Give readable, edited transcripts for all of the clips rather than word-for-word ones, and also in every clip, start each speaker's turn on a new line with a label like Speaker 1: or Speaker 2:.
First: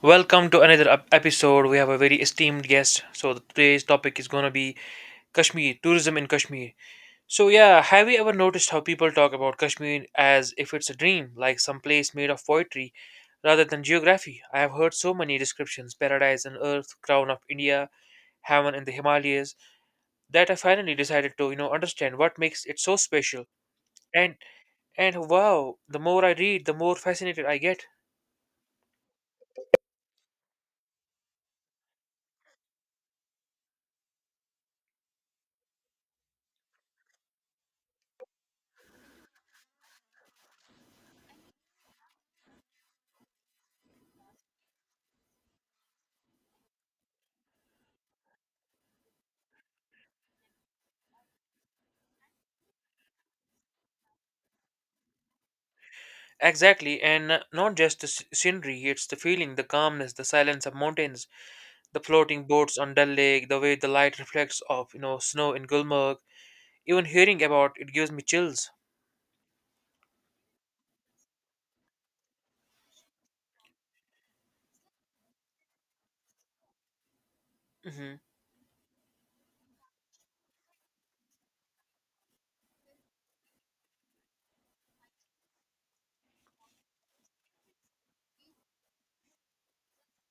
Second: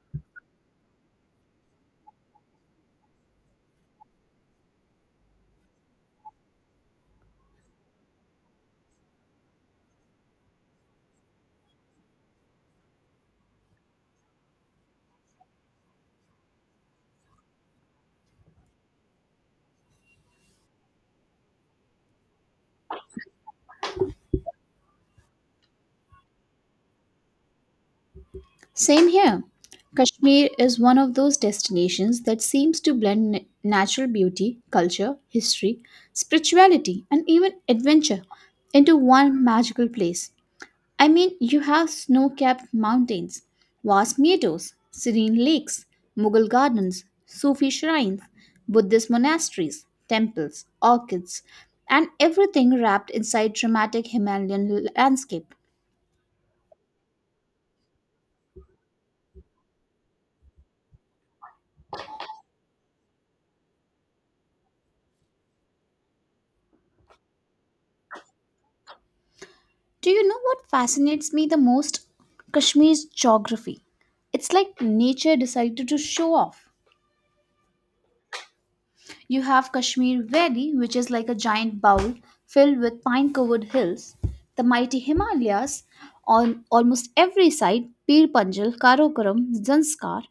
Speaker 1: Welcome to another episode. We have a very esteemed guest. So today's topic is gonna be Kashmir tourism in Kashmir. So yeah, have you ever noticed how people talk about Kashmir as if it's a dream, like some place made of poetry, rather than geography? I have heard so many descriptions: paradise on earth, crown of India, heaven in the Himalayas. That I finally decided to understand what makes it so special. And and wow, the more I read, the more fascinated I get.
Speaker 2: Same here. Kashmir is one of those destinations that seems to blend natural beauty, culture, history, spirituality, and even adventure into one magical place. I mean, you have snow capped mountains, vast meadows, serene lakes, Mughal gardens, Sufi shrines, Buddhist monasteries, temples, orchids, and everything wrapped inside dramatic Himalayan landscape.
Speaker 1: Exactly, and not just the scenery, it's the feeling, the calmness, the silence of mountains, the floating boats on Dal Lake, the way the light reflects off, you know, snow in Gulmarg. Even hearing about it gives me chills.
Speaker 2: Do you know what fascinates me the most? Kashmir's geography. It's like nature decided to show off.
Speaker 1: Hmm.
Speaker 2: You have Kashmir Valley, which is like a giant bowl filled with pine covered hills, the mighty Himalayas on almost every side, Pir Panjal, Karakoram, Zanskar,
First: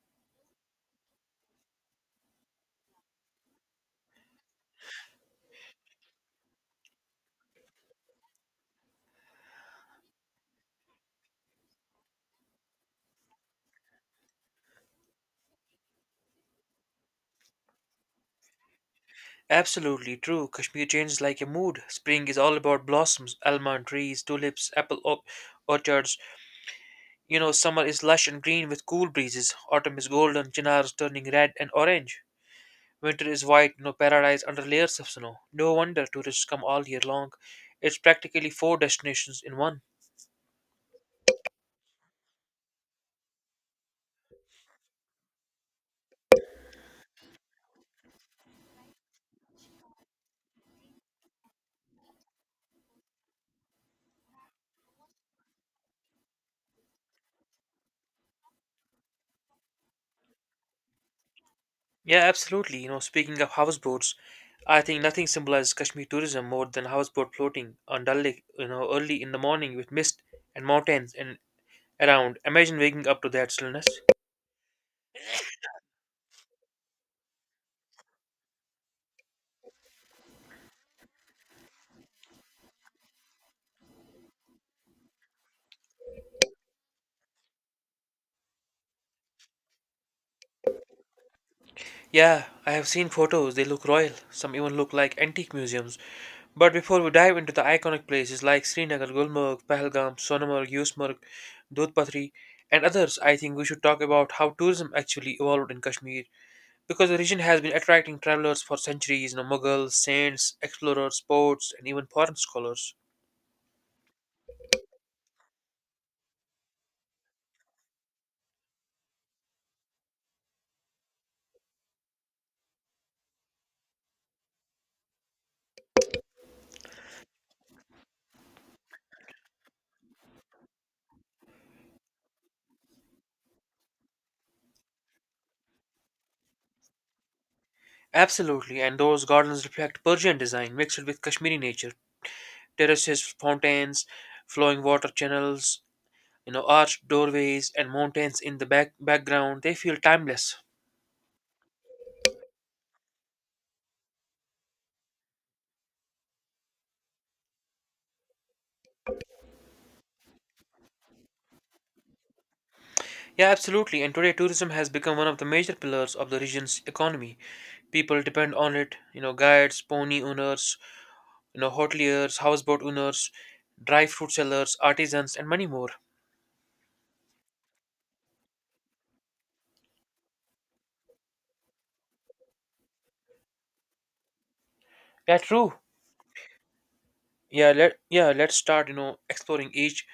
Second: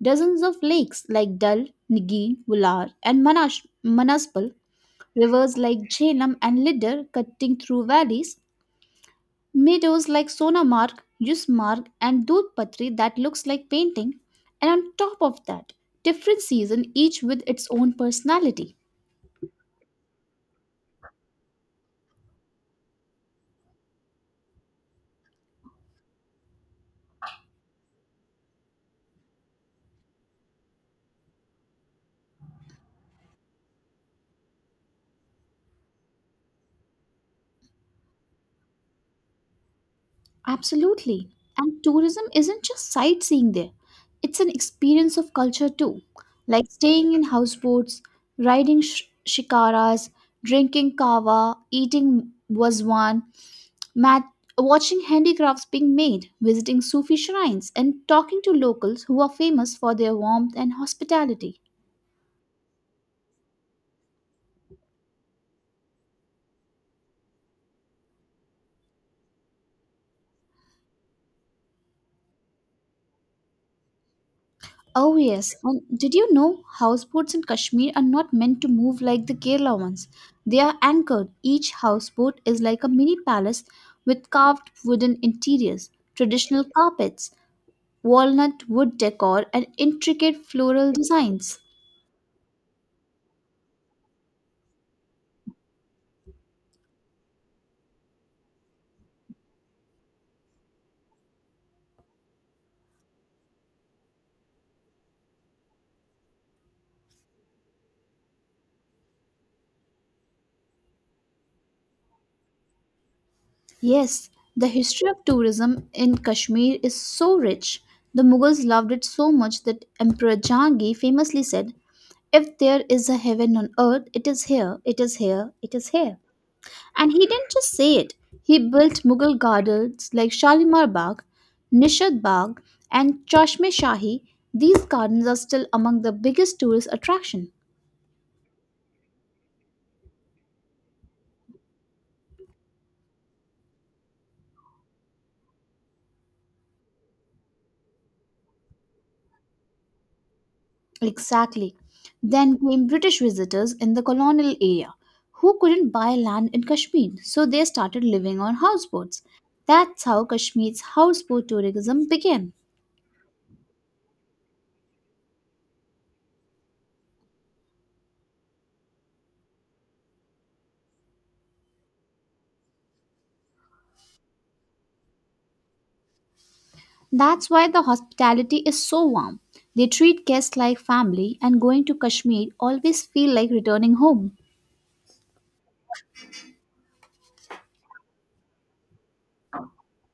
Speaker 2: dozens of lakes like Dal, Nigeen, Vular, and Manaspal, rivers like Jhelum and Lidar cutting through valleys, meadows like Sonamarg, Yusmarg, and Dudhpatri that looks like painting, and on top of that, different season each with its own personality.
Speaker 1: Absolutely true. Kashmir changes like a mood. Spring is all about blossoms, almond trees, tulips, apple orchards. You know, summer is lush and green with cool breezes. Autumn is golden, chinars turning red and orange. Winter is white, no paradise under layers of snow. No wonder tourists come all year long. It's practically four destinations in one.
Speaker 2: Absolutely. And tourism isn't just sightseeing there. It's an experience of culture too, like staying in houseboats, riding shikaras, drinking kava, eating waswan. Mat- Watching handicrafts being made, visiting Sufi shrines, and talking to locals who are famous for their warmth and hospitality.
Speaker 1: Yeah, absolutely. You know, speaking of houseboats, I think nothing symbolizes Kashmir tourism more than houseboat floating on Dal Lake, you know, early in the morning with mist and mountains and around. Imagine waking up to that stillness.
Speaker 2: Oh, yes, and did you know houseboats in Kashmir are not meant to move like the Kerala ones? They are anchored. Each houseboat is like a mini palace with carved wooden interiors, traditional carpets, walnut wood decor, and intricate floral designs.
Speaker 1: Yeah, I have seen photos. They look royal. Some even look like antique museums. But before we dive into the iconic places like Srinagar, Gulmarg, Pahalgam, Sonamarg, Yusmarg, Dudhpatri, and others, I think we should talk about how tourism actually evolved in Kashmir. Because the region has been attracting travelers for centuries, you know, Mughals, saints, explorers, sports, and even foreign scholars.
Speaker 2: Yes, the history of tourism in Kashmir is so rich. The Mughals loved it so much that Emperor Jahangir famously said, "If there is a heaven on earth, it is here, it is here, it is here." And he didn't just say it, he built Mughal gardens like Shalimar Bagh, Nishad Bagh, and Chashme Shahi. These gardens are still among the biggest tourist attractions.
Speaker 1: Absolutely, and those gardens reflect Persian design mixed with Kashmiri nature. Terraces, fountains, flowing water channels, you know, arched doorways and mountains in the background, they feel timeless.
Speaker 2: Exactly. Then came British visitors in the colonial area who couldn't buy land in Kashmir, so they started living on houseboats. That's how Kashmir's houseboat tourism began.
Speaker 1: Yeah, absolutely. And today, tourism has become one of the major pillars of the region's economy. People depend on it. You know, guides, pony owners, you know, hoteliers, houseboat owners, dry fruit sellers, artisans, and many more.
Speaker 2: That's why the hospitality is so warm. They treat guests like family, and going to Kashmir always feel like returning home.
Speaker 1: Yeah, true. Yeah, let's start. Exploring each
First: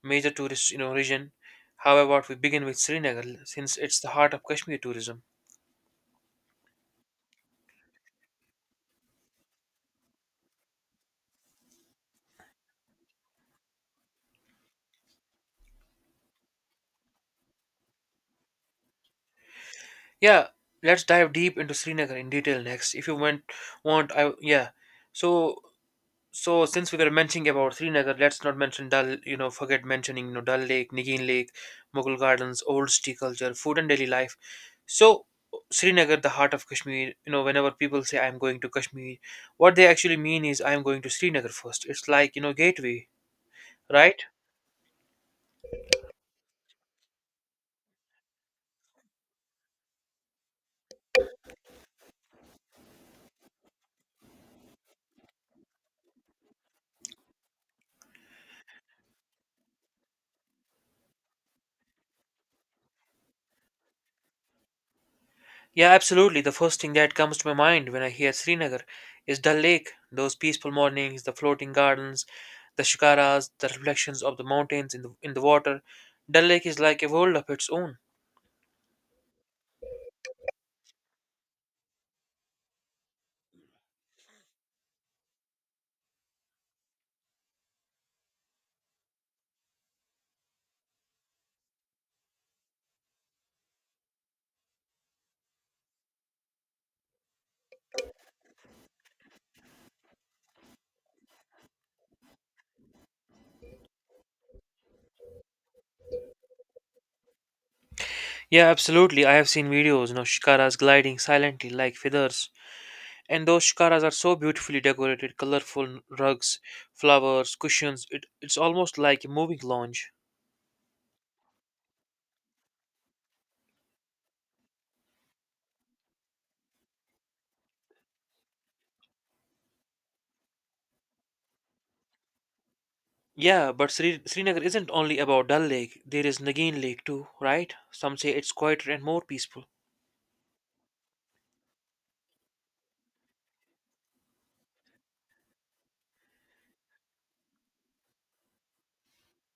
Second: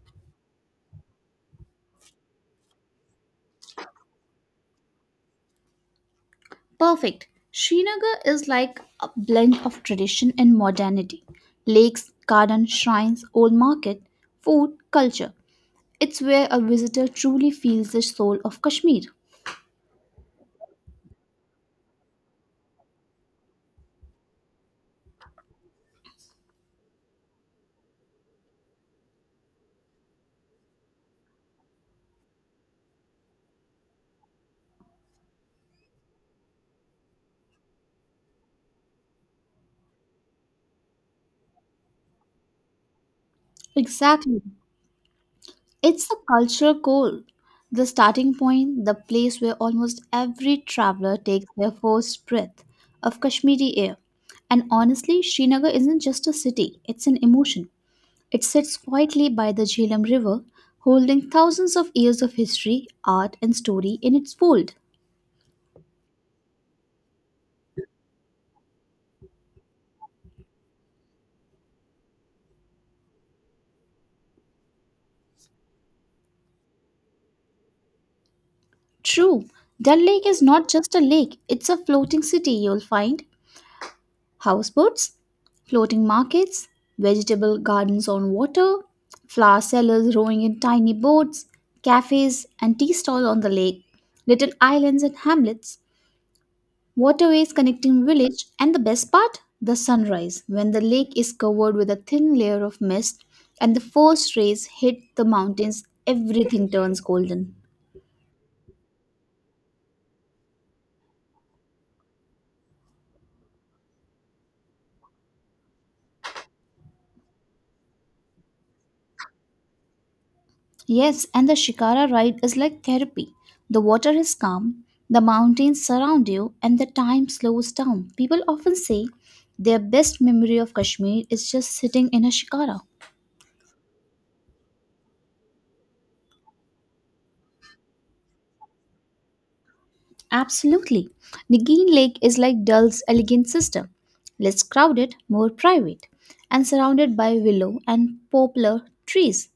Speaker 1: major tourist region. How about we begin with Srinagar, since it's the heart of Kashmir tourism?
Speaker 2: Perfect. Srinagar is like a blend of tradition and modernity. Lakes, gardens, shrines, old market, food, culture. It's where a visitor truly feels the soul of Kashmir.
Speaker 1: Yeah, let's dive deep into Srinagar in detail next. If you want I yeah. So so since we were mentioning about Srinagar, let's not mention Dal. You know, forget mentioning Dal Lake, Nigeen Lake, Mughal Gardens, old tea culture, food and daily life. So Srinagar, the heart of Kashmir. You know, whenever people say I'm going to Kashmir, what they actually mean is I'm going to Srinagar first. It's like gateway, right?
Speaker 2: Exactly. It's the cultural core, the starting point, the place where almost every traveler takes their first breath of Kashmiri air. And honestly, Srinagar isn't just a city, it's an emotion. It sits quietly by the Jhelum River, holding thousands of years of history, art, and story in its fold.
Speaker 1: Yeah, absolutely. The first thing that comes to my mind when I hear Srinagar is Dal Lake, those peaceful mornings, the floating gardens, the shikaras, the reflections of the mountains in the water. Dal Lake is like a world of its own.
Speaker 2: True, Dal Lake is not just a lake, it's a floating city. You'll find houseboats, floating markets, vegetable gardens on water, flower sellers rowing in tiny boats, cafes and tea stalls on the lake, little islands and hamlets, waterways connecting village, and the best part, the sunrise, when the lake is covered with a thin layer of mist and the first rays hit the mountains, everything turns golden.
Speaker 1: Yeah, absolutely. I have seen videos, you know, shikaras gliding silently like feathers. And those shikaras are so beautifully decorated, colorful rugs, flowers, cushions. It's almost like a moving lounge.
Speaker 2: Yes, and the Shikara ride is like therapy. The water is calm, the mountains surround you, and the time slows down. People often say their best memory of Kashmir is just sitting in a Shikara.
Speaker 1: Yeah, but Srinagar isn't only about Dal Lake. There is Nagin Lake too, right? Some say it's quieter and more peaceful.
Speaker 2: Absolutely. Nagin Lake is like Dul's elegant sister, less crowded, more private, and surrounded by willow and poplar trees.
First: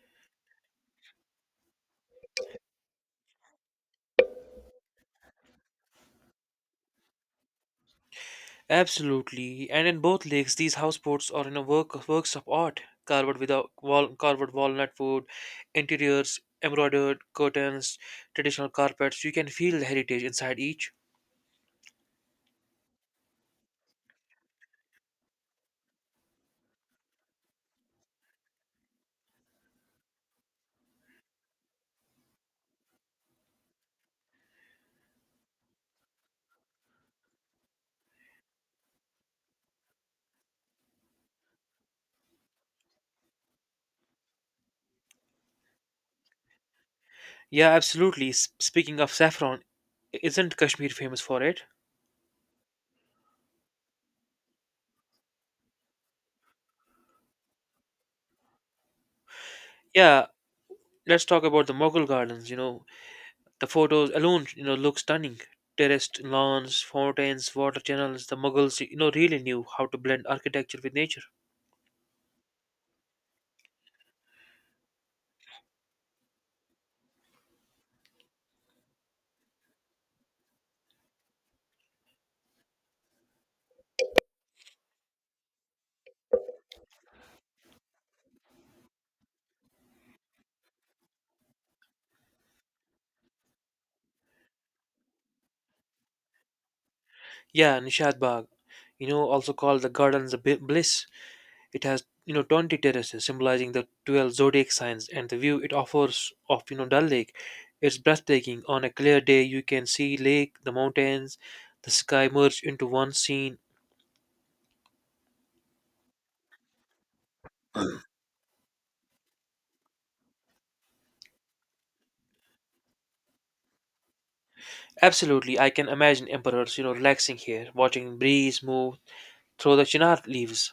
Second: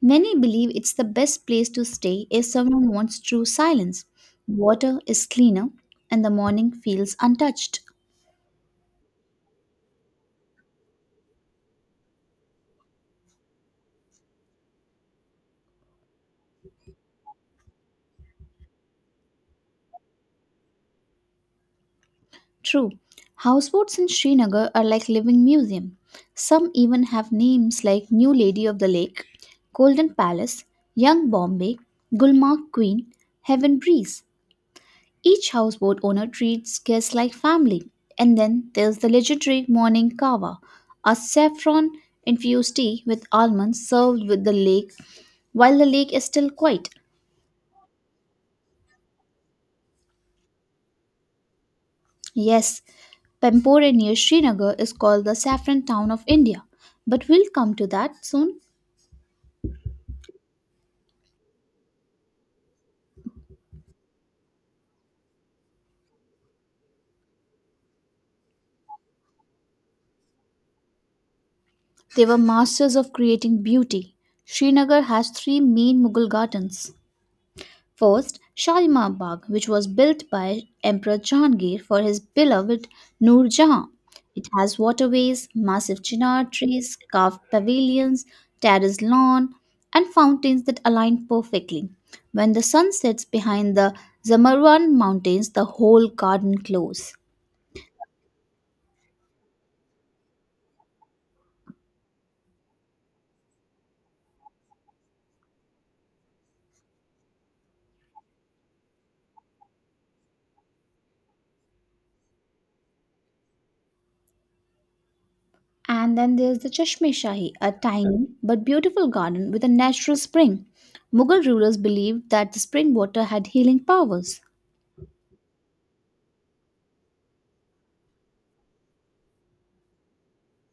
Speaker 2: Many believe it's the best place to stay if someone wants true silence. Water is cleaner, and the morning feels untouched.
Speaker 1: Absolutely. And in both lakes, these houseboats are in a works of art, carved with a wall, carved walnut wood, interiors, embroidered curtains, traditional carpets. You can feel the heritage inside each.
Speaker 2: True, houseboats in Srinagar are like living museum. Some even have names like New Lady of the Lake, Golden Palace, Young Bombay, Gulmarg Queen, Heaven Breeze. Each houseboat owner treats guests like family. And then there's the legendary morning kava, a saffron infused tea with almonds served with the lake while the lake is still quiet.
Speaker 1: Yeah, absolutely. Speaking of saffron, isn't Kashmir famous for it?
Speaker 2: Yes, Pampore near Srinagar is called the saffron town of India, but we'll come to that soon.
Speaker 1: Yeah, let's talk about the Mughal gardens. You know, the photos alone, you know, look stunning. Terraced lawns, fountains, water channels. The Mughals, you know, really knew how to blend architecture with nature.
Speaker 2: They were masters of creating beauty. Srinagar has three main Mughal gardens. First, Shalimar Bagh, which was built by Emperor Jahangir for his beloved Noor Jahan. It has waterways, massive chinar trees, carved pavilions, terraced lawn, and fountains that align perfectly. When the sun sets behind the Zamarwan mountains, the whole garden glows.
Speaker 1: Yeah, Nishad Bagh, you know, also called the Gardens of Bliss. It has, you know, 20 terraces symbolizing the 12 zodiac signs and the view it offers of, you know, Dal Lake. It's breathtaking. On a clear day, you can see lake, the mountains, the sky merge into one scene.
Speaker 2: And then there's the Chashme Shahi, a tiny but beautiful garden with a natural spring. Mughal rulers believed that the spring water had healing powers.
Speaker 1: Absolutely, I can imagine emperors, you know, relaxing here, watching breeze move through the chinar leaves.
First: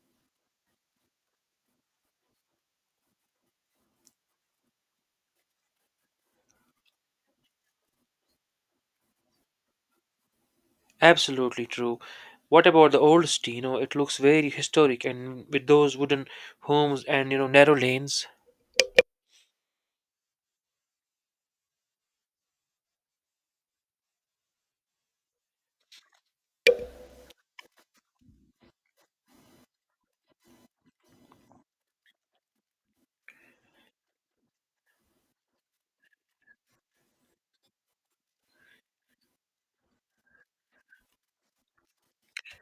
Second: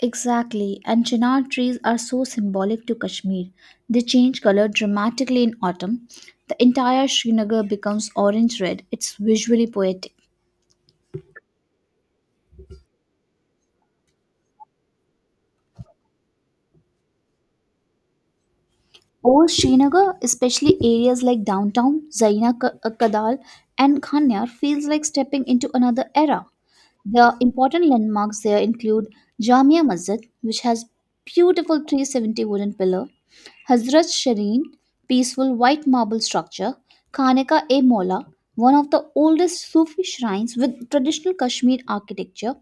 Speaker 2: Exactly, and chinar trees are so symbolic to Kashmir. They change color dramatically in autumn. The entire Srinagar becomes orange red. It's visually poetic.
Speaker 1: Absolutely true. What about the old city? You know, it looks very historic and with those wooden homes and, you know, narrow lanes.
Speaker 2: Old Srinagar, especially areas like downtown, Zaina Kadal, and Khanyar, feels like stepping into another era. The important landmarks there include Jamia Masjid, which has beautiful 370 wooden pillar, Hazrat Shireen, peaceful white marble structure, Kaneka e Mola, one of the oldest Sufi shrines with traditional Kashmir architecture,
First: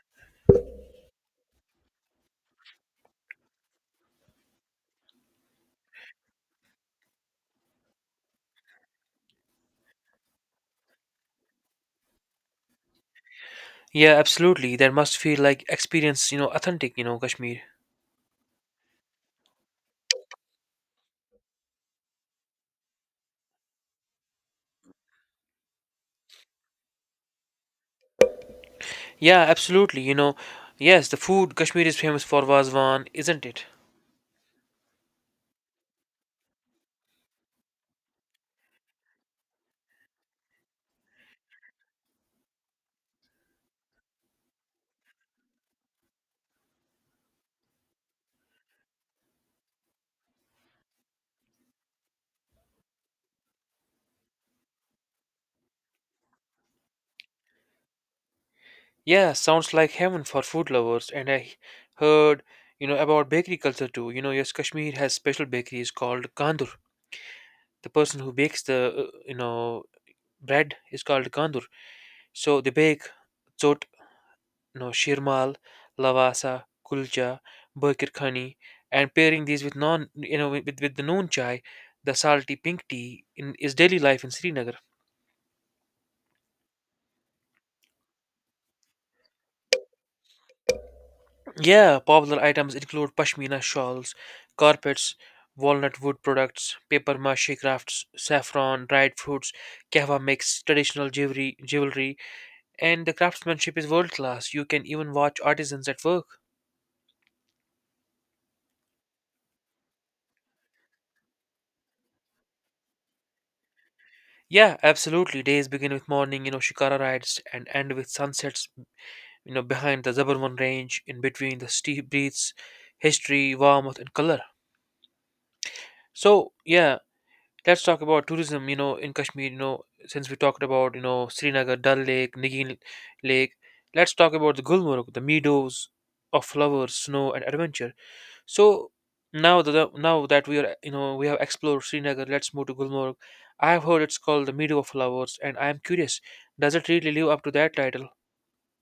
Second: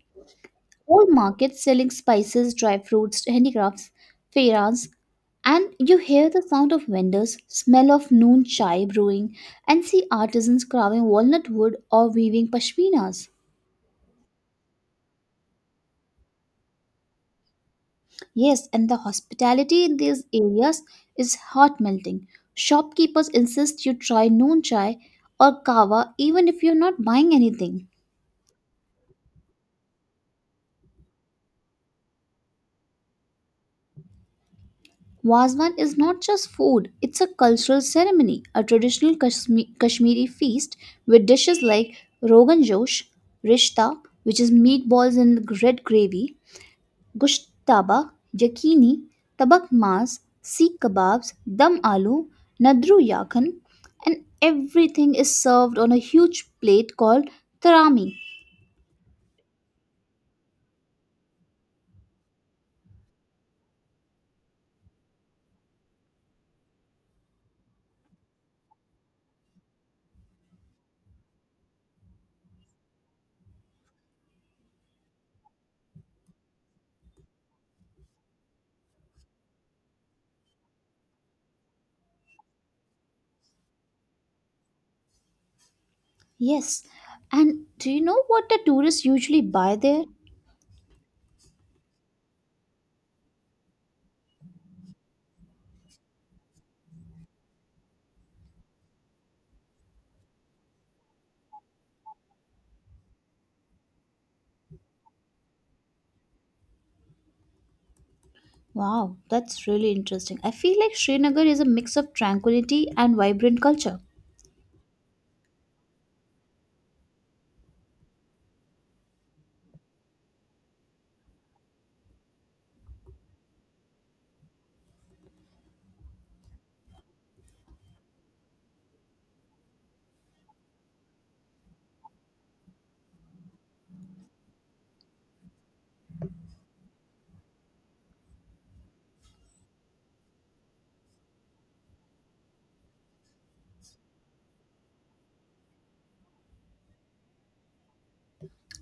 Speaker 2: old market selling spices, dry fruits, handicrafts, fairs, and you hear the sound of vendors, smell of noon chai brewing, and see artisans carving walnut wood or weaving pashminas.
Speaker 1: Yeah, absolutely. That must feel like experience, you know, authentic, you know, Kashmir.
Speaker 2: Yes, and the hospitality in these areas is heart melting. Shopkeepers insist you try noon chai or kava even if you're not buying anything.
Speaker 1: Yeah, absolutely. You know, yes, the food Kashmir is famous for Vazwan, isn't it?
Speaker 2: Wazwan is not just food, it's a cultural ceremony, a traditional Kashmiri feast with dishes like rogan josh, rishta, which is meatballs in red gravy, Gushtaba, taba, yakini, tabak mas, seekh kebabs, dum aloo, nadru yakhan, and everything is served on a huge plate called tarami.
Speaker 1: Yeah, sounds like heaven for food lovers. And I heard, you know, about bakery culture too. You know, yes, Kashmir has special bakeries called Kandur. The person who bakes the, you know, bread is called Kandur. So they bake no shirmal, lavasa, kulcha, bakir khani, and pairing these with non, you know, with the noon chai, the salty pink tea in is daily life in Srinagar.
Speaker 2: Yes, and do you know what the tourists usually buy there?
Speaker 1: Yeah, popular items include pashmina shawls, carpets, walnut wood products, paper mache crafts, saffron, dried fruits, kahwa mix, traditional jewelry, and the craftsmanship is world class. You can even watch artisans at work.
Speaker 2: Wow, that's really interesting. I feel like Srinagar is a mix of tranquility and vibrant culture.
Speaker 1: Yeah, absolutely. Days begin with morning, you know, shikara rides and end with sunsets, you know, behind the Zabarman range, in between the steep breaths, history, warmth, and color. So yeah, let's talk about tourism. You know, in Kashmir, you know, since we talked about Srinagar, Dal Lake, Nigin Lake, let's talk about the Gulmarg, the meadows of flowers, snow, and adventure. So now that we are we have explored Srinagar, let's move to Gulmarg. I have heard it's called the meadow of flowers, and I am curious, does it really live up to that title?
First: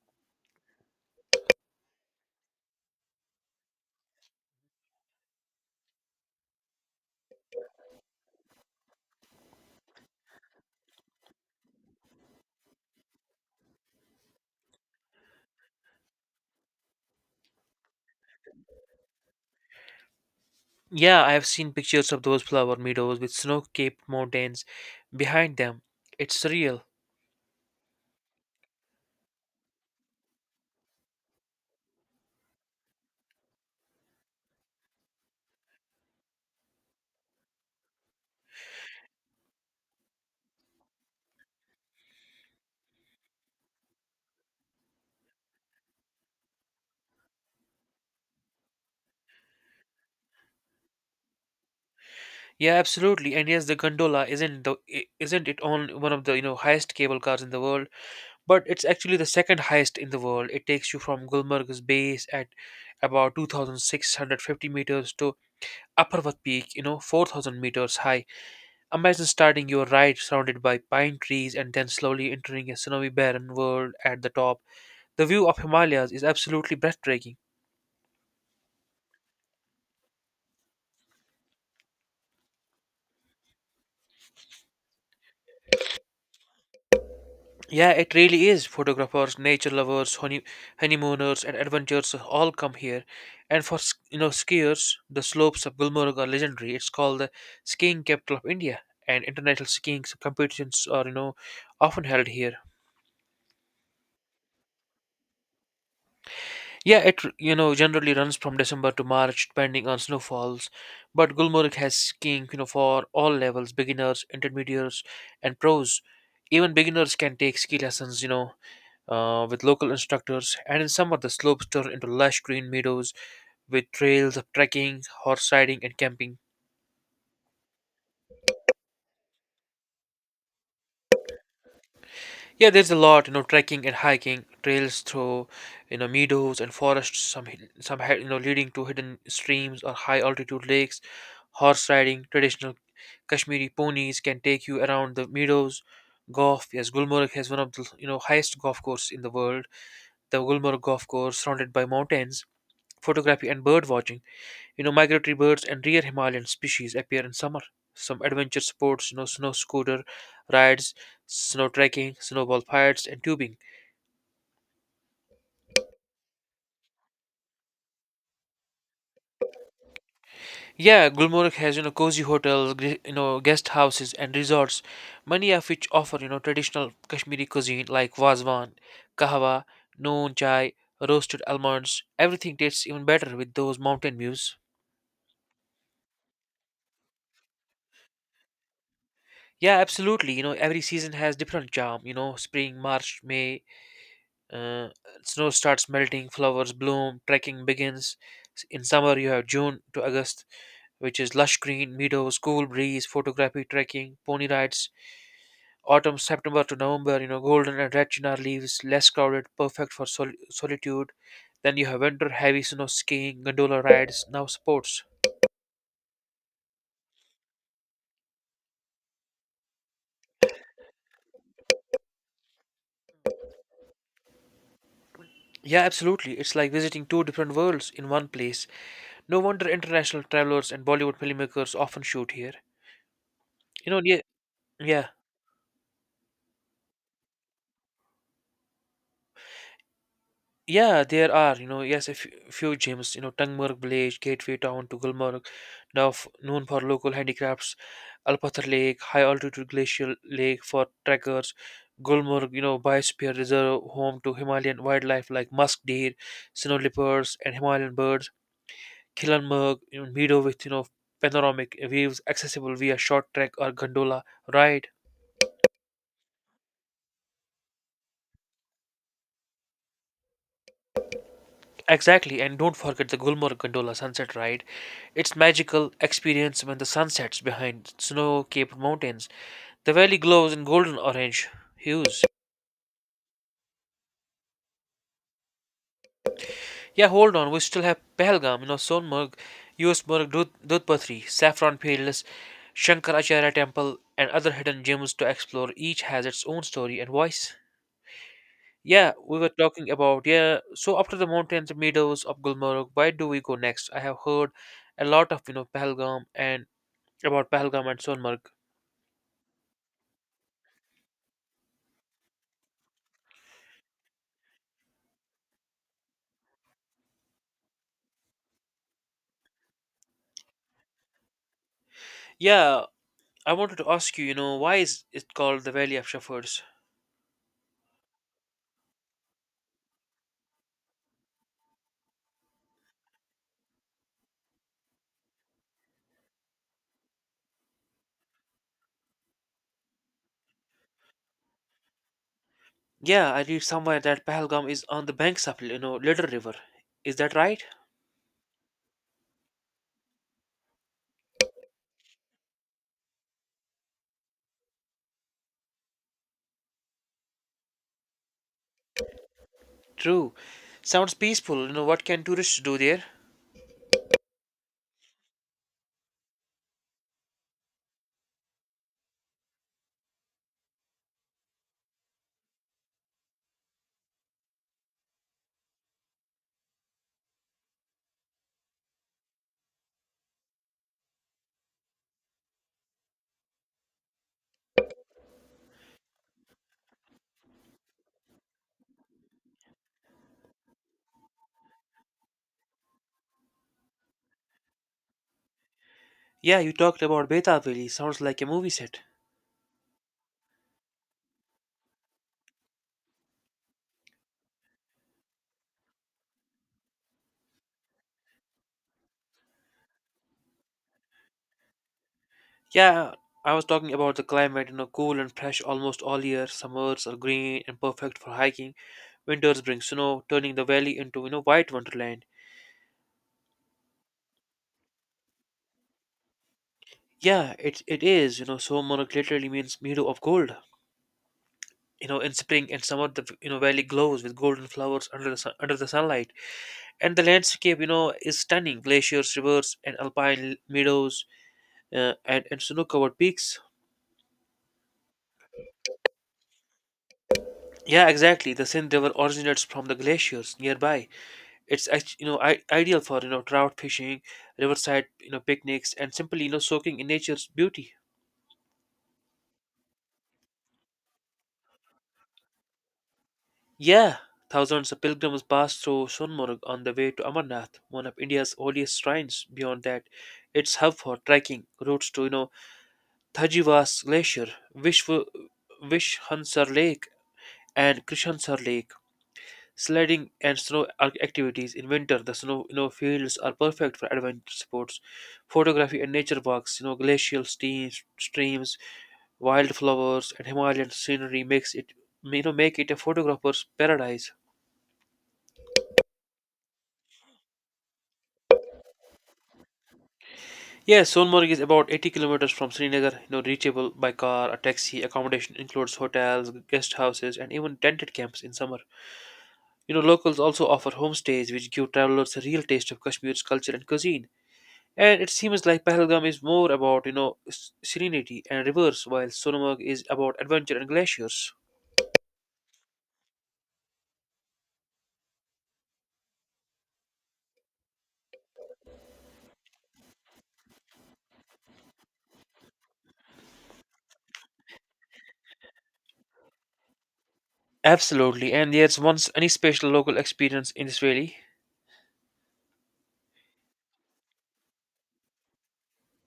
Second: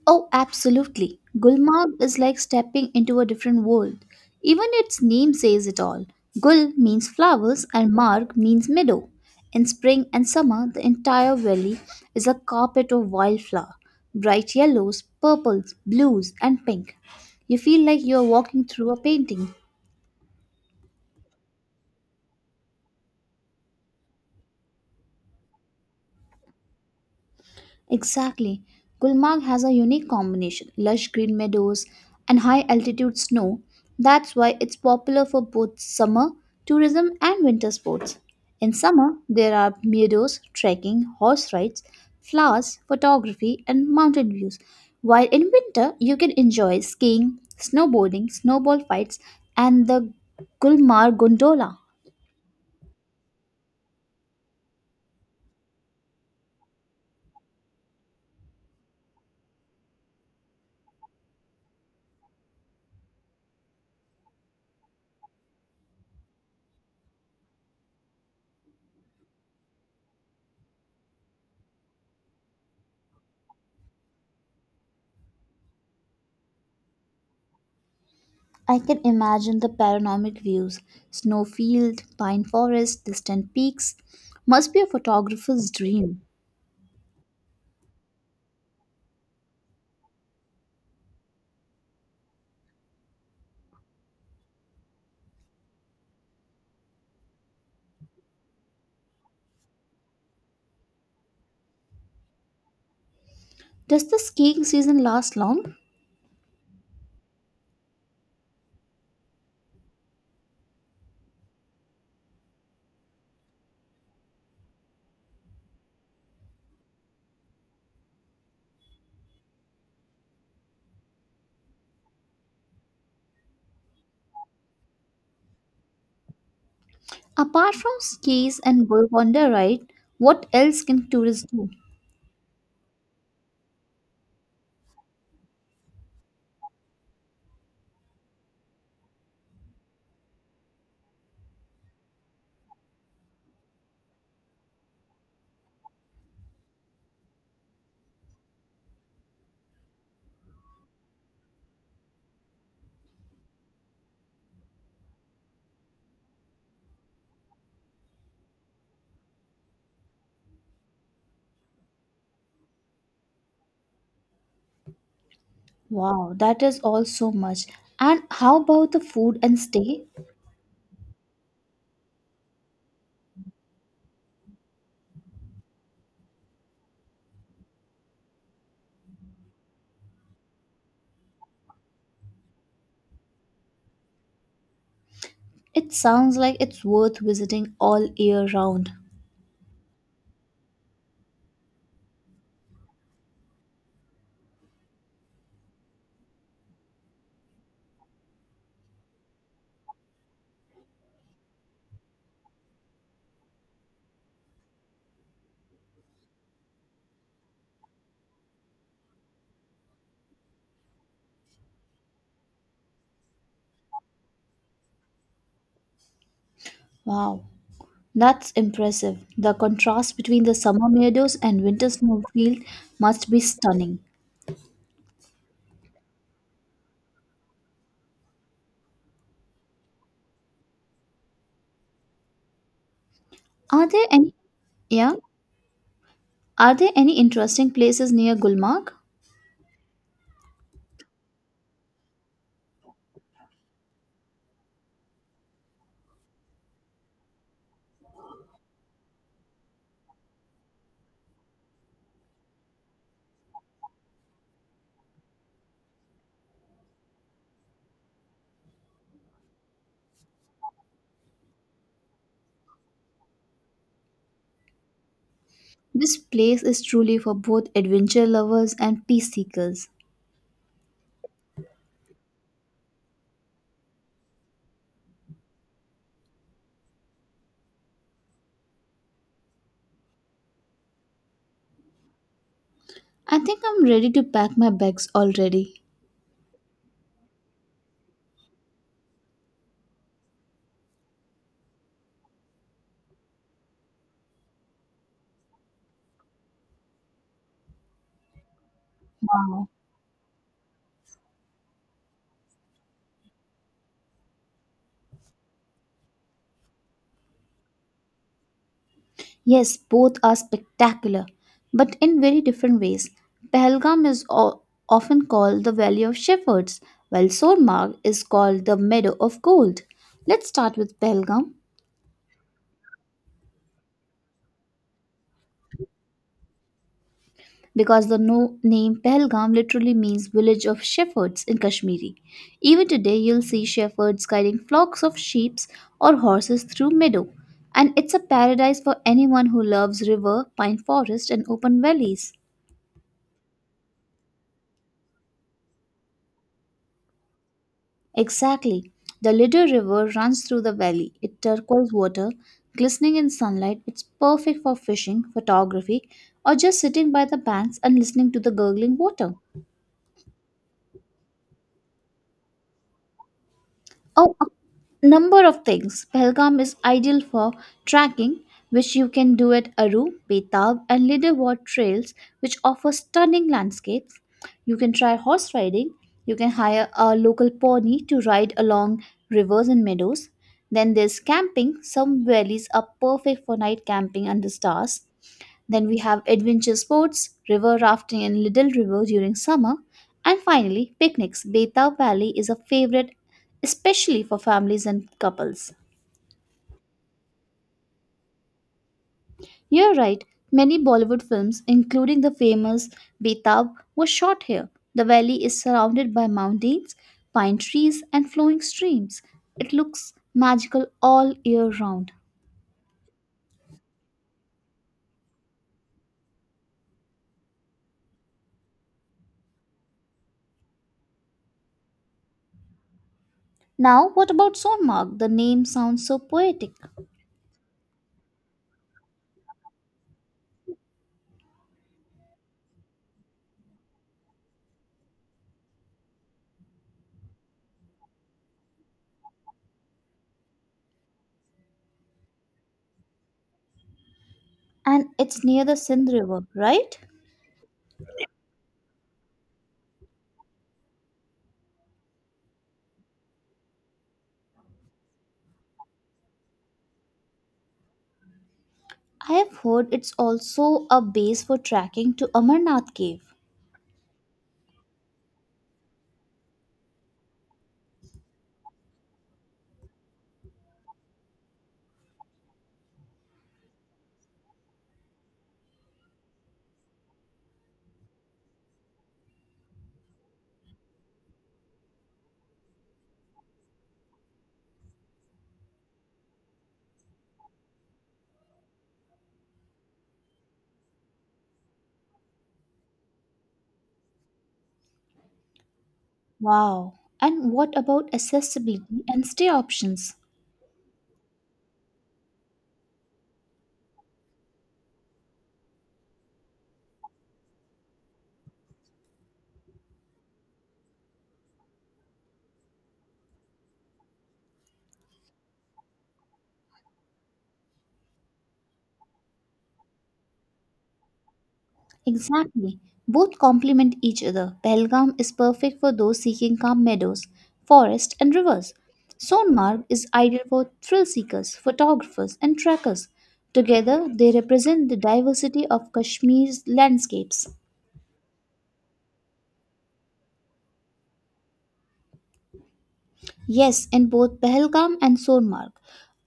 Speaker 2: Oh, absolutely. Gulmarg is like stepping into a different world. Even its name says it all. Gul means flowers and marg means meadow. In spring and summer, the entire valley is a carpet of wildflower, bright yellows, purples, blues, and pink. You feel like you are walking through a painting.
Speaker 1: Yeah, I have seen pictures of those flower meadows with snow-capped mountains behind them. It's surreal.
Speaker 2: Exactly. Gulmarg has a unique combination lush green meadows and high altitude snow. That's why it's popular for both summer tourism and winter sports. In summer, there are meadows, trekking, horse rides, flowers, photography, and mountain views. While in winter, you can enjoy skiing, snowboarding, snowball fights, and the Gulmarg gondola.
Speaker 1: Yeah, absolutely. And yes, the gondola isn't the I- isn't it on one of the you know highest cable cars in the world, but it's actually the second highest in the world. It takes you from Gulmarg's base at about 2,650 meters to Upperworth Peak, you know, 4,000 meters high. Imagine starting your ride surrounded by pine trees and then slowly entering a snowy barren world at the top. The view of Himalayas is absolutely breathtaking.
Speaker 2: I can imagine the panoramic views snowfield, pine forest, distant peaks. Must be a photographer's dream.
Speaker 1: Yeah, it really is. Photographers, nature lovers, honeymooners, and adventurers all come here. And for you know skiers, the slopes of Gulmarg are legendary. It's called the skiing capital of India, and international skiing competitions are you know often held here.
Speaker 2: Does the skiing season last long?
Speaker 1: Yeah, you know generally runs from December to March, depending on snowfalls. But Gulmarg has skiing you know for all levels: beginners, intermediates, and pros. Even beginners can take ski lessons. You know with local instructors, and in summer the slopes turn into lush green meadows with trails of trekking, horse riding, and camping.
Speaker 2: Apart from skis and bird wander, ride, what else can tourists do?
Speaker 1: Yeah, there's a lot, you know, trekking and hiking, trails through, you know, meadows and forests, some hid- some hi- you know leading to hidden streams or high altitude lakes. Horse riding, traditional Kashmiri ponies can take you around the meadows. Golf, yes, Gulmarg has one of the you know highest golf course in the world. The Gulmarg golf course, surrounded by mountains, photography and bird watching. You know, migratory birds and rare Himalayan species appear in summer. Some adventure sports, you know, snow scooter rides, snow trekking, snowball fights, and tubing.
Speaker 2: Wow, that is all so much. And how about the food and stay?
Speaker 1: Yeah, Gulmarg has you know cozy hotels, you know guest houses and resorts, many of which offer you know traditional Kashmiri cuisine like wazwan, kahwa, noon chai, roasted almonds. Everything tastes even better with those mountain views.
Speaker 2: It sounds like it's worth visiting all year round.
Speaker 1: Yeah, absolutely. You know, every season has different charm. You know, spring, March, May, Uh, snow starts melting, flowers bloom, trekking begins. In summer, you have June to August, which is lush green meadows, cool breeze, photography, trekking, pony rides. Autumn, September to November, you know, golden and red chinar leaves, less crowded, perfect for solitude. Then you have winter, heavy snow skiing, gondola rides, now sports.
Speaker 2: Wow, that's impressive. The contrast between the summer meadows and winter snowfield must be stunning.
Speaker 1: Yeah, absolutely. It's like visiting two different worlds in one place. No wonder international travelers and Bollywood filmmakers often shoot here.
Speaker 2: Are
Speaker 1: You know,
Speaker 2: there
Speaker 1: yeah,
Speaker 2: any,
Speaker 1: yeah.
Speaker 2: yeah? Are there any interesting places near Gulmarg?
Speaker 1: Yeah, there are, you know, yes, few gyms, you know, Tungmurg village, gateway town to Gulmarg, known for local handicrafts, Alpathar Lake, high altitude glacial lake for trekkers, Gulmarg, you know, biosphere reserve, home to Himalayan wildlife like musk deer, snow leopards, and Himalayan birds, Kilanmurg, you know, meadow with, you know, panoramic views accessible via short trek or gondola ride.
Speaker 2: This place is truly for both adventure lovers and peace seekers.
Speaker 1: Exactly, and don't forget the Gulmarg Gondola sunset ride. It's magical experience when the sun sets behind snow-capped mountains. The valley glows in golden orange hues.
Speaker 2: I think I'm ready to pack my bags already.
Speaker 1: Yeah, hold on, we still have Pahalgam, you know, Sonmarg, Yusmarg, Dudpatri, Saffron Peerless, Shankaracharya Temple, and other hidden gems to explore. Each has its own story and voice. Yeah, we were
Speaker 2: Wow.
Speaker 1: talking about, yeah, so after the mountains and meadows of Gulmarg, where do we go next? I have heard a lot of, Pahalgam and about Pahalgam and Sonmarg.
Speaker 2: Yes, both are spectacular, but in very different ways. Pahalgam is often called the Valley of Shepherds, while Sormarg is called the Meadow of Gold. Let's start with Pahalgam.
Speaker 1: Yeah, I wanted to ask you, why is it called the Valley of Shepherds?
Speaker 2: Because the name Pahalgam literally means village of shepherds in Kashmiri. Even today, you'll see shepherds guiding flocks of sheep or horses through meadow, and it's a paradise for anyone who loves river, pine forest, and open valleys.
Speaker 1: Yeah, I read somewhere that Pahalgam is on the banks of, Little River. Is that right?
Speaker 2: Exactly. The Lido River runs through the valley. It turquoise water, glistening in sunlight. It's perfect for fishing, photography, or just sitting by the banks and listening to the gurgling water.
Speaker 1: True. Sounds peaceful. What can tourists do there?
Speaker 2: Oh, a number of things. Pahalgam is ideal for tracking, which you can do at Aru, Betab, and Lidewar trails, which offer stunning landscapes. You can try horse riding. You can hire a local pony to ride along rivers and meadows. Then there's camping. Some valleys are perfect for night camping under stars. Then we have adventure sports, river rafting in Little River during summer. And finally, picnics. Betau Valley is a favorite, especially for families and couples.
Speaker 1: Yeah, you talked about Beta Valley. Sounds like a movie set.
Speaker 2: You're right, many Bollywood films, including the famous Betau, were shot here. The valley is surrounded by mountains, pine trees, and flowing streams. It looks magical all year round.
Speaker 1: Yeah, I was talking about the climate, cool and fresh almost all year. Summers are green and perfect for hiking. Winters bring snow, turning the valley into, white wonderland.
Speaker 2: Now, what about Sonmark? The name sounds so poetic.
Speaker 1: Yeah, it is. Somorgh literally means meadow of gold. In spring and summer, the valley glows with golden flowers under the sunlight, and the landscape is stunning: glaciers, rivers, and alpine meadows, and snow-covered peaks.
Speaker 2: And it's near the Sindh River, right?
Speaker 1: Yeah, exactly. The Sindh River originates from the glaciers nearby. It's ideal for trout fishing, riverside picnics, and simply soaking in nature's beauty.
Speaker 2: I have heard it's also a base for trekking to Amarnath cave.
Speaker 1: Yeah, thousands of pilgrims pass through Sonmarg on the way to Amarnath, one of India's holiest shrines. Beyond that, it's hub for trekking routes to Thajiwas Glacier, Vishwa, Vishhansar Lake, and Krishansar Lake. Sledding and snow activities in winter. The snow fields are perfect for adventure sports, photography and nature walks. Glacial streams, wildflowers, and Himalayan scenery make it a photographer's paradise.
Speaker 2: Wow. And what about accessibility and stay options?
Speaker 1: Yes, Sonmarg is about 80 kilometers from Srinagar, reachable by car or taxi. Accommodation includes hotels, guest houses, and even tented camps in summer. Locals also offer homestays which give travelers a real taste of Kashmir's culture and cuisine. And it seems like Pahalgam is more about, serenity and rivers, while Sonmarg is about adventure and glaciers.
Speaker 2: Exactly. Both complement each other. Pahalgam is perfect for those seeking calm meadows, forests, and rivers. Sonmarg is ideal for thrill seekers, photographers, and trekkers. Together, they represent the diversity of Kashmir's landscapes.
Speaker 1: Absolutely, and there's once any special local experience in this valley.
Speaker 2: Yes, in both Pahalgam and Sonmarg,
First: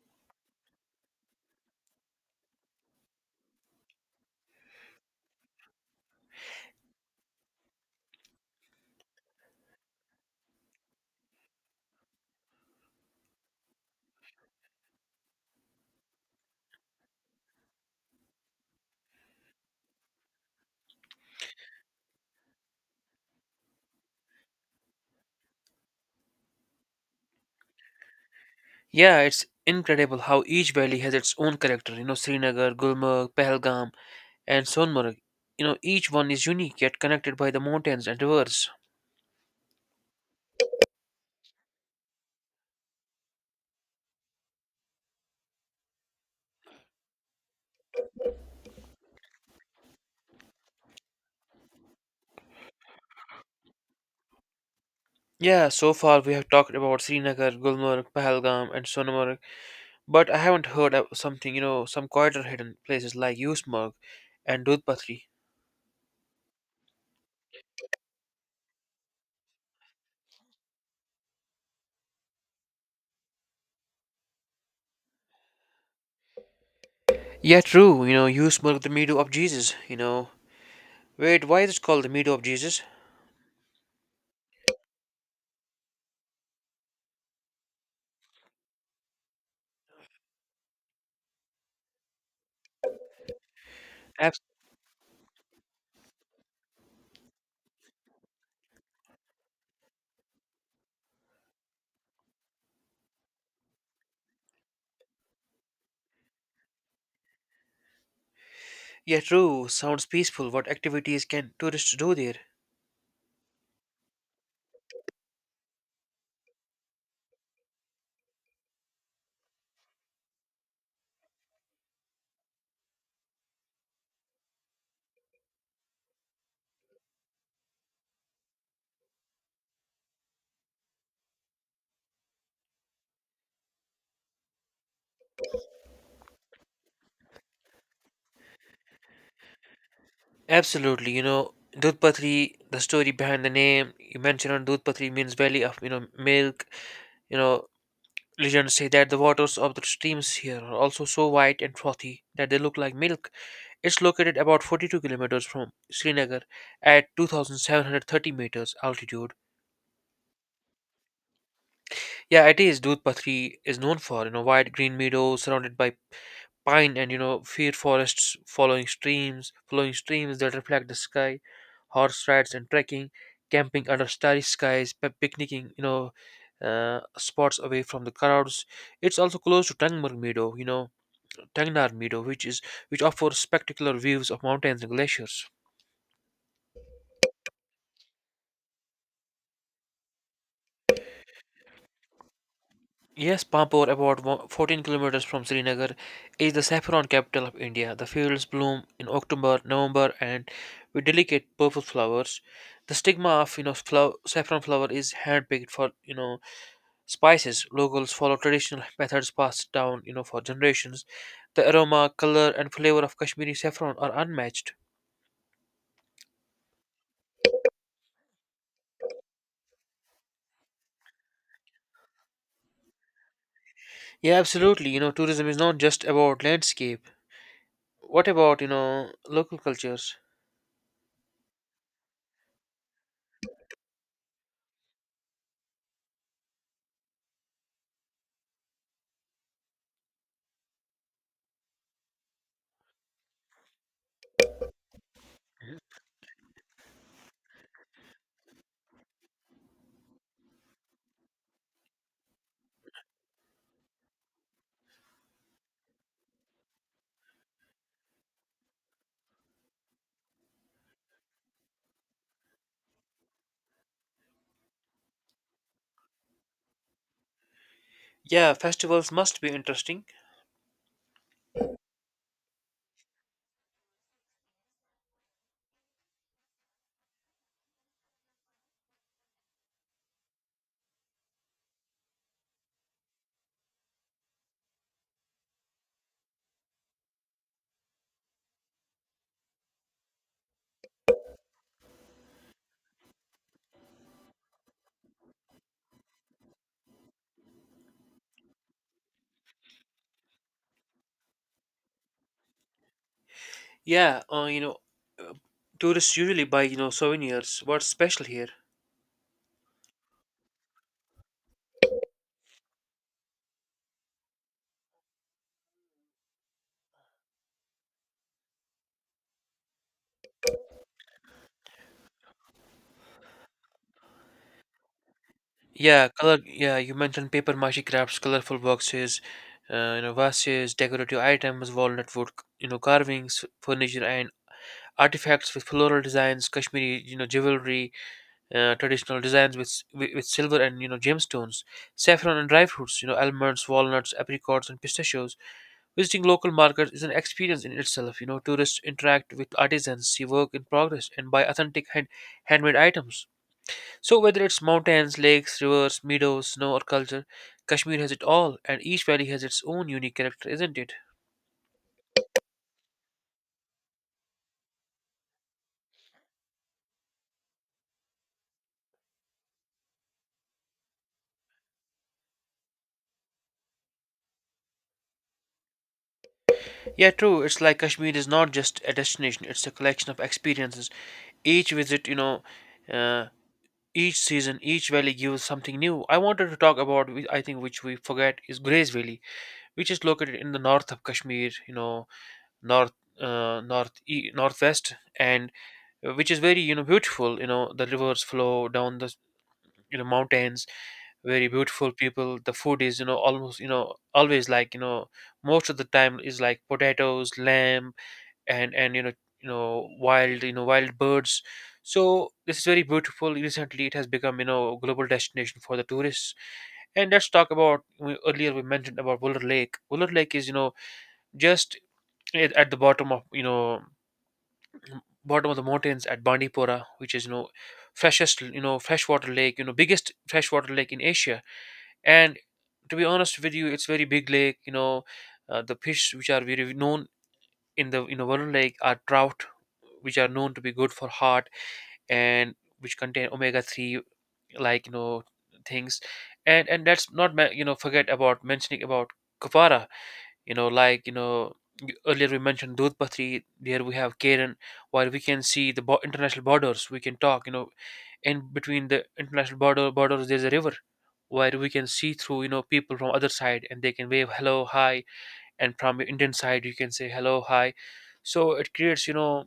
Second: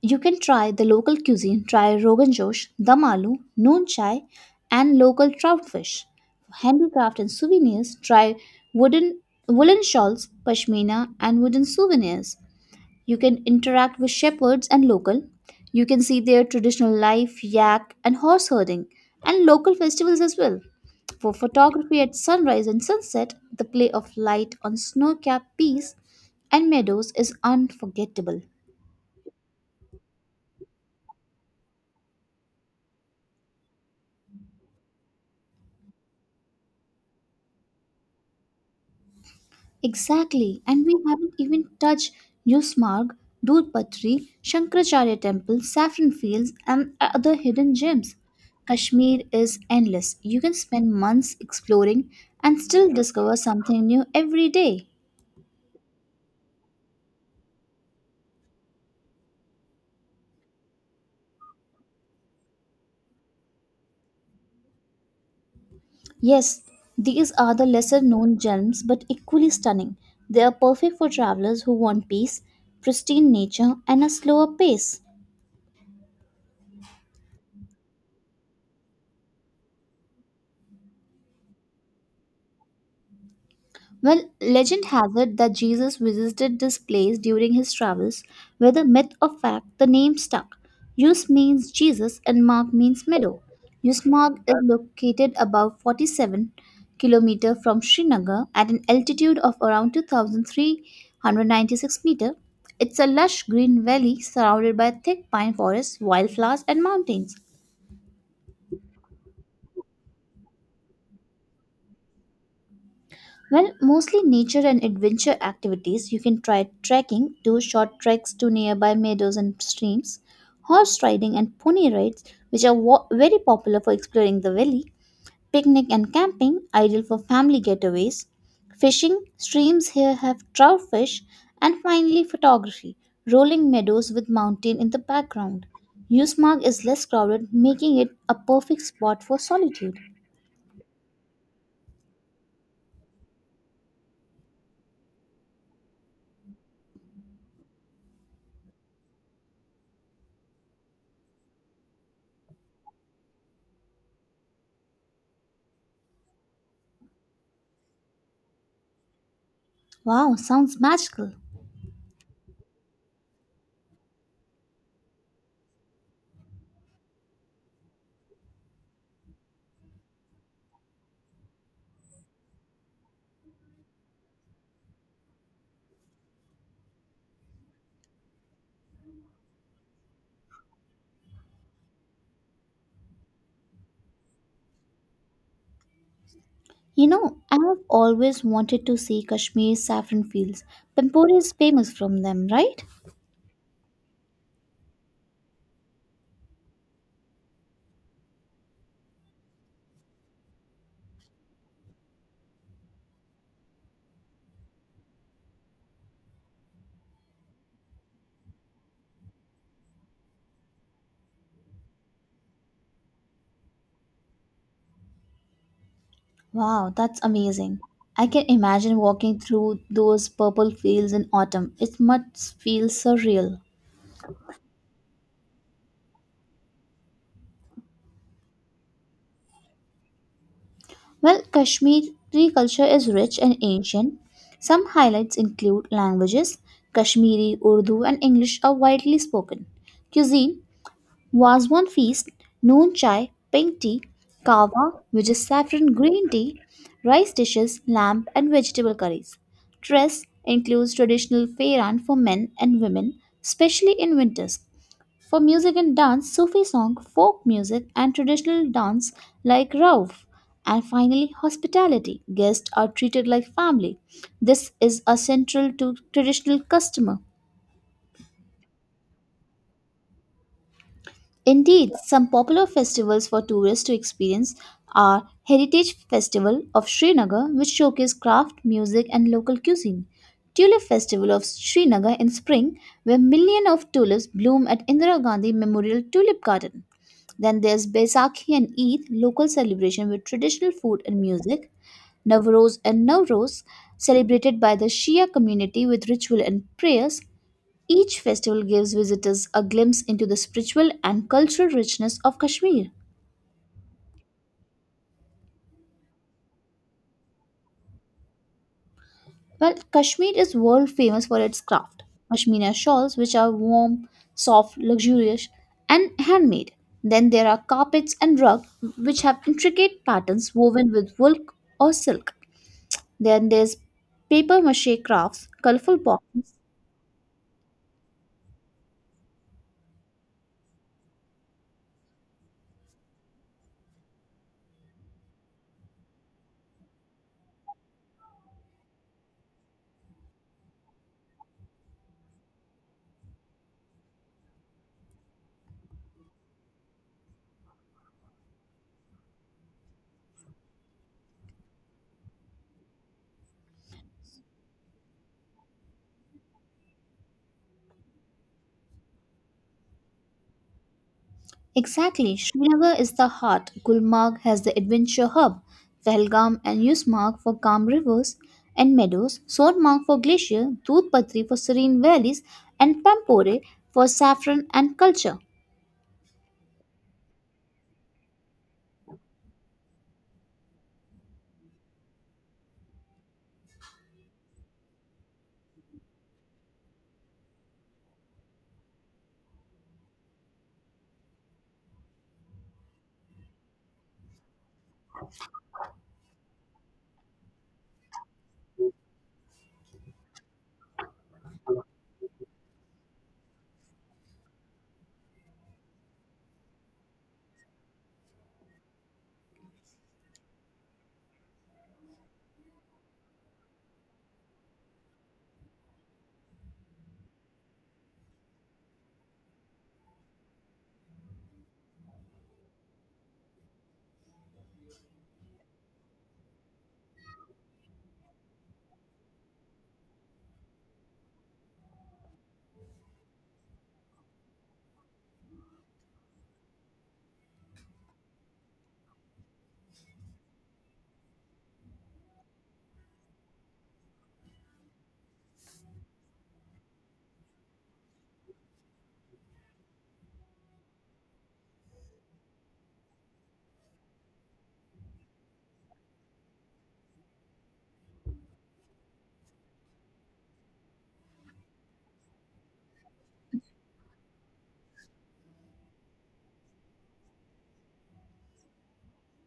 Speaker 2: you can try the local cuisine, try Rogan Josh, Dum Aloo, Noon Chai, and local trout fish. For handicraft and souvenirs, try wooden woolen shawls, pashmina, and wooden souvenirs. You can interact with shepherds and local. You can see their traditional life, yak and horse herding, and local festivals as well. For photography at sunrise and sunset, the play of light on snow capped peaks and meadows is unforgettable.
Speaker 1: Yeah, it's incredible how each valley has its own character. Srinagar, Gulmarg, Pahalgam, and Sonmarg. Each one is unique yet connected by the mountains and rivers.
Speaker 2: Exactly, and we haven't even touched Newsmarg, Dulpatri, Shankaracharya Temple, Saffron Fields, and other hidden gems. Kashmir is endless. You can spend months exploring and still discover something new every day.
Speaker 1: Yeah, so far we have talked about Srinagar, Gulmarg, Pahalgam, and Sonmarg, but I haven't heard of something, some quieter hidden places like Yusmarg and Dudpatri.
Speaker 2: Yes, these are the lesser known gems but equally stunning. They are perfect for travelers who want peace, pristine nature, and a slower pace.
Speaker 1: Yeah, true, Yusmarg, the meadow of Jesus. Wait, why is it called the meadow of Jesus?
Speaker 2: Well, legend has it that Jesus visited this place during his travels, whether myth or fact, the name stuck. Yus means Jesus and Mark means meadow.
Speaker 1: Abs-
Speaker 2: Yusmarg is located about 47 km from Srinagar at an altitude of around 2,396 meter. It's a lush green valley surrounded by thick pine forests, wildflowers, and mountains.
Speaker 1: yeah, true, sounds peaceful. What activities can tourists do there?
Speaker 2: Well, mostly nature and adventure activities. You can try trekking, do short treks to nearby meadows and streams, horse riding and pony rides, which are very popular for exploring the valley, picnic and camping, ideal for family getaways, fishing, streams here have trout fish, and finally photography, rolling meadows with mountain in the background. Usemarg is less crowded, making it a perfect spot for solitude.
Speaker 1: Absolutely, Dudpatri, the story behind the name you mentioned on Dudpatri means valley of, milk You know, Legends say that the waters of the streams here are also so white and frothy that they look like milk. It's located about 42 kilometers from Srinagar at 2,730 meters altitude.
Speaker 2: Wow, sounds magical.
Speaker 1: Yeah, it is. Dudhpatri is known for, wide green meadows surrounded by pine and, fir forests flowing streams that reflect the sky, horse rides and trekking, camping under starry skies, picnicking, spots away from the crowds. It's also close to Tangmarg Meadow, Tagnar Meadow, which offers spectacular views of mountains and glaciers.
Speaker 2: You know, I have always wanted to see Kashmir saffron fields. Pampori is famous from them, right?
Speaker 1: Yes, Pampur, about 14 kilometers from Srinagar, is the saffron capital of India. The fields bloom in October, November, and with delicate purple flowers. The stigma of saffron flower is handpicked for spices. Locals follow traditional methods passed down for generations. The aroma, color, and flavor of Kashmiri saffron are unmatched.
Speaker 2: Wow, that's amazing. I can imagine walking through those purple fields in autumn. It must feel surreal.
Speaker 1: Yeah, absolutely. Tourism is not just about landscape. What about, local cultures?
Speaker 2: Well, Kashmiri culture is rich and ancient. Some highlights include languages. Kashmiri, Urdu, and English are widely spoken. Cuisine Waswan feast, noon chai, pink tea, kava, which is saffron green tea, rice dishes, lamb, and vegetable curries. Dress includes traditional fairan for men and women, especially in winters. For music and dance, Sufi song, folk music, and traditional dance like Rauf. And finally, hospitality. Guests are treated like family. This is a central to traditional customer.
Speaker 1: Yeah, festivals must be interesting.
Speaker 2: Indeed, some popular festivals for tourists to experience are Heritage Festival of Srinagar, which showcase craft, music, and local cuisine. Tulip Festival of Srinagar in spring, where millions of tulips bloom at Indira Gandhi Memorial Tulip Garden. Then there's Baisakhi and Eid, local celebration with traditional food and music. Navroz and Navroz, celebrated by the Shia community with ritual and prayers. Each festival gives visitors a glimpse into the spiritual and cultural richness of Kashmir.
Speaker 1: Yeah, tourists usually buy, souvenirs. What's special here?
Speaker 2: Well, Kashmir is world famous for its craft. Pashmina shawls, which are warm, soft, luxurious, and handmade. Then there are carpets and rugs, which have intricate patterns woven with wool or silk. Then there's paper mache crafts, colorful
Speaker 1: Yeah, color.
Speaker 2: boxes,
Speaker 1: Yeah, you mentioned paper mache crafts, colorful boxes, vases, decorative items, walnut wood, carvings, furniture, and artifacts with floral designs, Kashmiri, jewelry, traditional designs with, s- with silver and gemstones, saffron and dry fruits, almonds, walnuts, apricots, and pistachios. Visiting local markets is an experience in itself. Tourists interact with artisans, see work in progress, and buy authentic handmade items. So, whether it's mountains, lakes, rivers, meadows, snow, or culture, Kashmir has it all, and each valley has its own unique character, isn't it?
Speaker 2: exactly. Srinagar is the heart. Gulmarg has the adventure hub, Pahalgam and Yusmarg for calm rivers and meadows, Sonmarg for glacier, Dudhpatri for serene valleys, and Pampore for saffron and culture.
Speaker 1: Yeah, true. It's like Kashmir is not just a destination; it's a collection of experiences. Each visit, uh, each season, each valley gives something new. I wanted to talk about, I think, which we forget is Grace Valley, which is located in the north of Kashmir. North Northwest. And Which is very beautiful. The rivers flow down the mountains. Very beautiful people. The food is almost always, like, most of the time is like potatoes, lamb, and wild you know wild birds. So this is very beautiful. Recently it has become global destination for the tourists. And let's talk about, earlier we mentioned about Buller Lake. Buller Lake is just at the bottom of the mountains at Bandipora, which is freshest you know freshwater lake, biggest freshwater lake in Asia. And to be honest with you, it's very big lake. The fish which are very known in the Varun Lake are trout, which are known to be good for heart and which contain omega-3 like you know things. And let's not forget about mentioning about kapara, you know like you know earlier we mentioned Dudhpatri. There we have Karen, while we can see the international borders. We can talk, in between the international borders there's a river where we can see through people from other side, and they can wave hello hi, and from your Indian side you can say hello hi. So it creates, you know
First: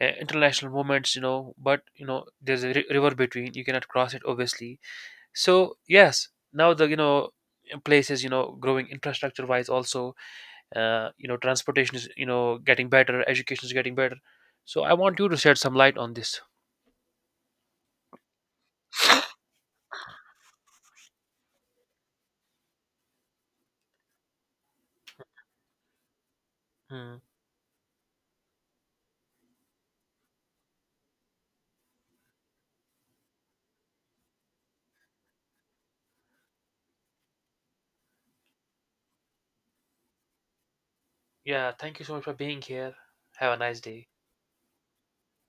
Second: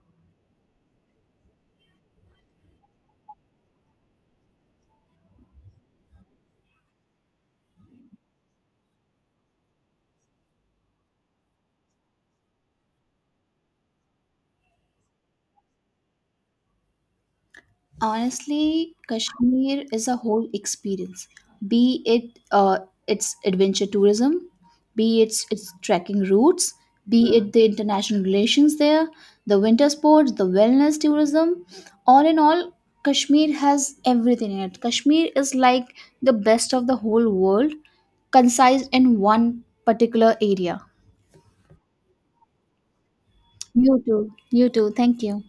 Speaker 1: uh, international movements, but there's a river between. You cannot cross it obviously. So yes, now the places, growing infrastructure wise also. Transportation is getting better. Education is getting better. So I want you to shed some light on this.
Speaker 2: Honestly, Kashmir is a whole experience. Be it its adventure tourism, be its trekking routes,
Speaker 1: Hmm.
Speaker 2: be it the international relations there, the winter sports, the wellness tourism. All in all, Kashmir has everything in it. Kashmir is like the best of the whole world, concised in one particular area.
Speaker 1: Yeah, thank you so much for being here. Have a nice
Speaker 2: You
Speaker 1: day.
Speaker 2: too. You too. Thank you.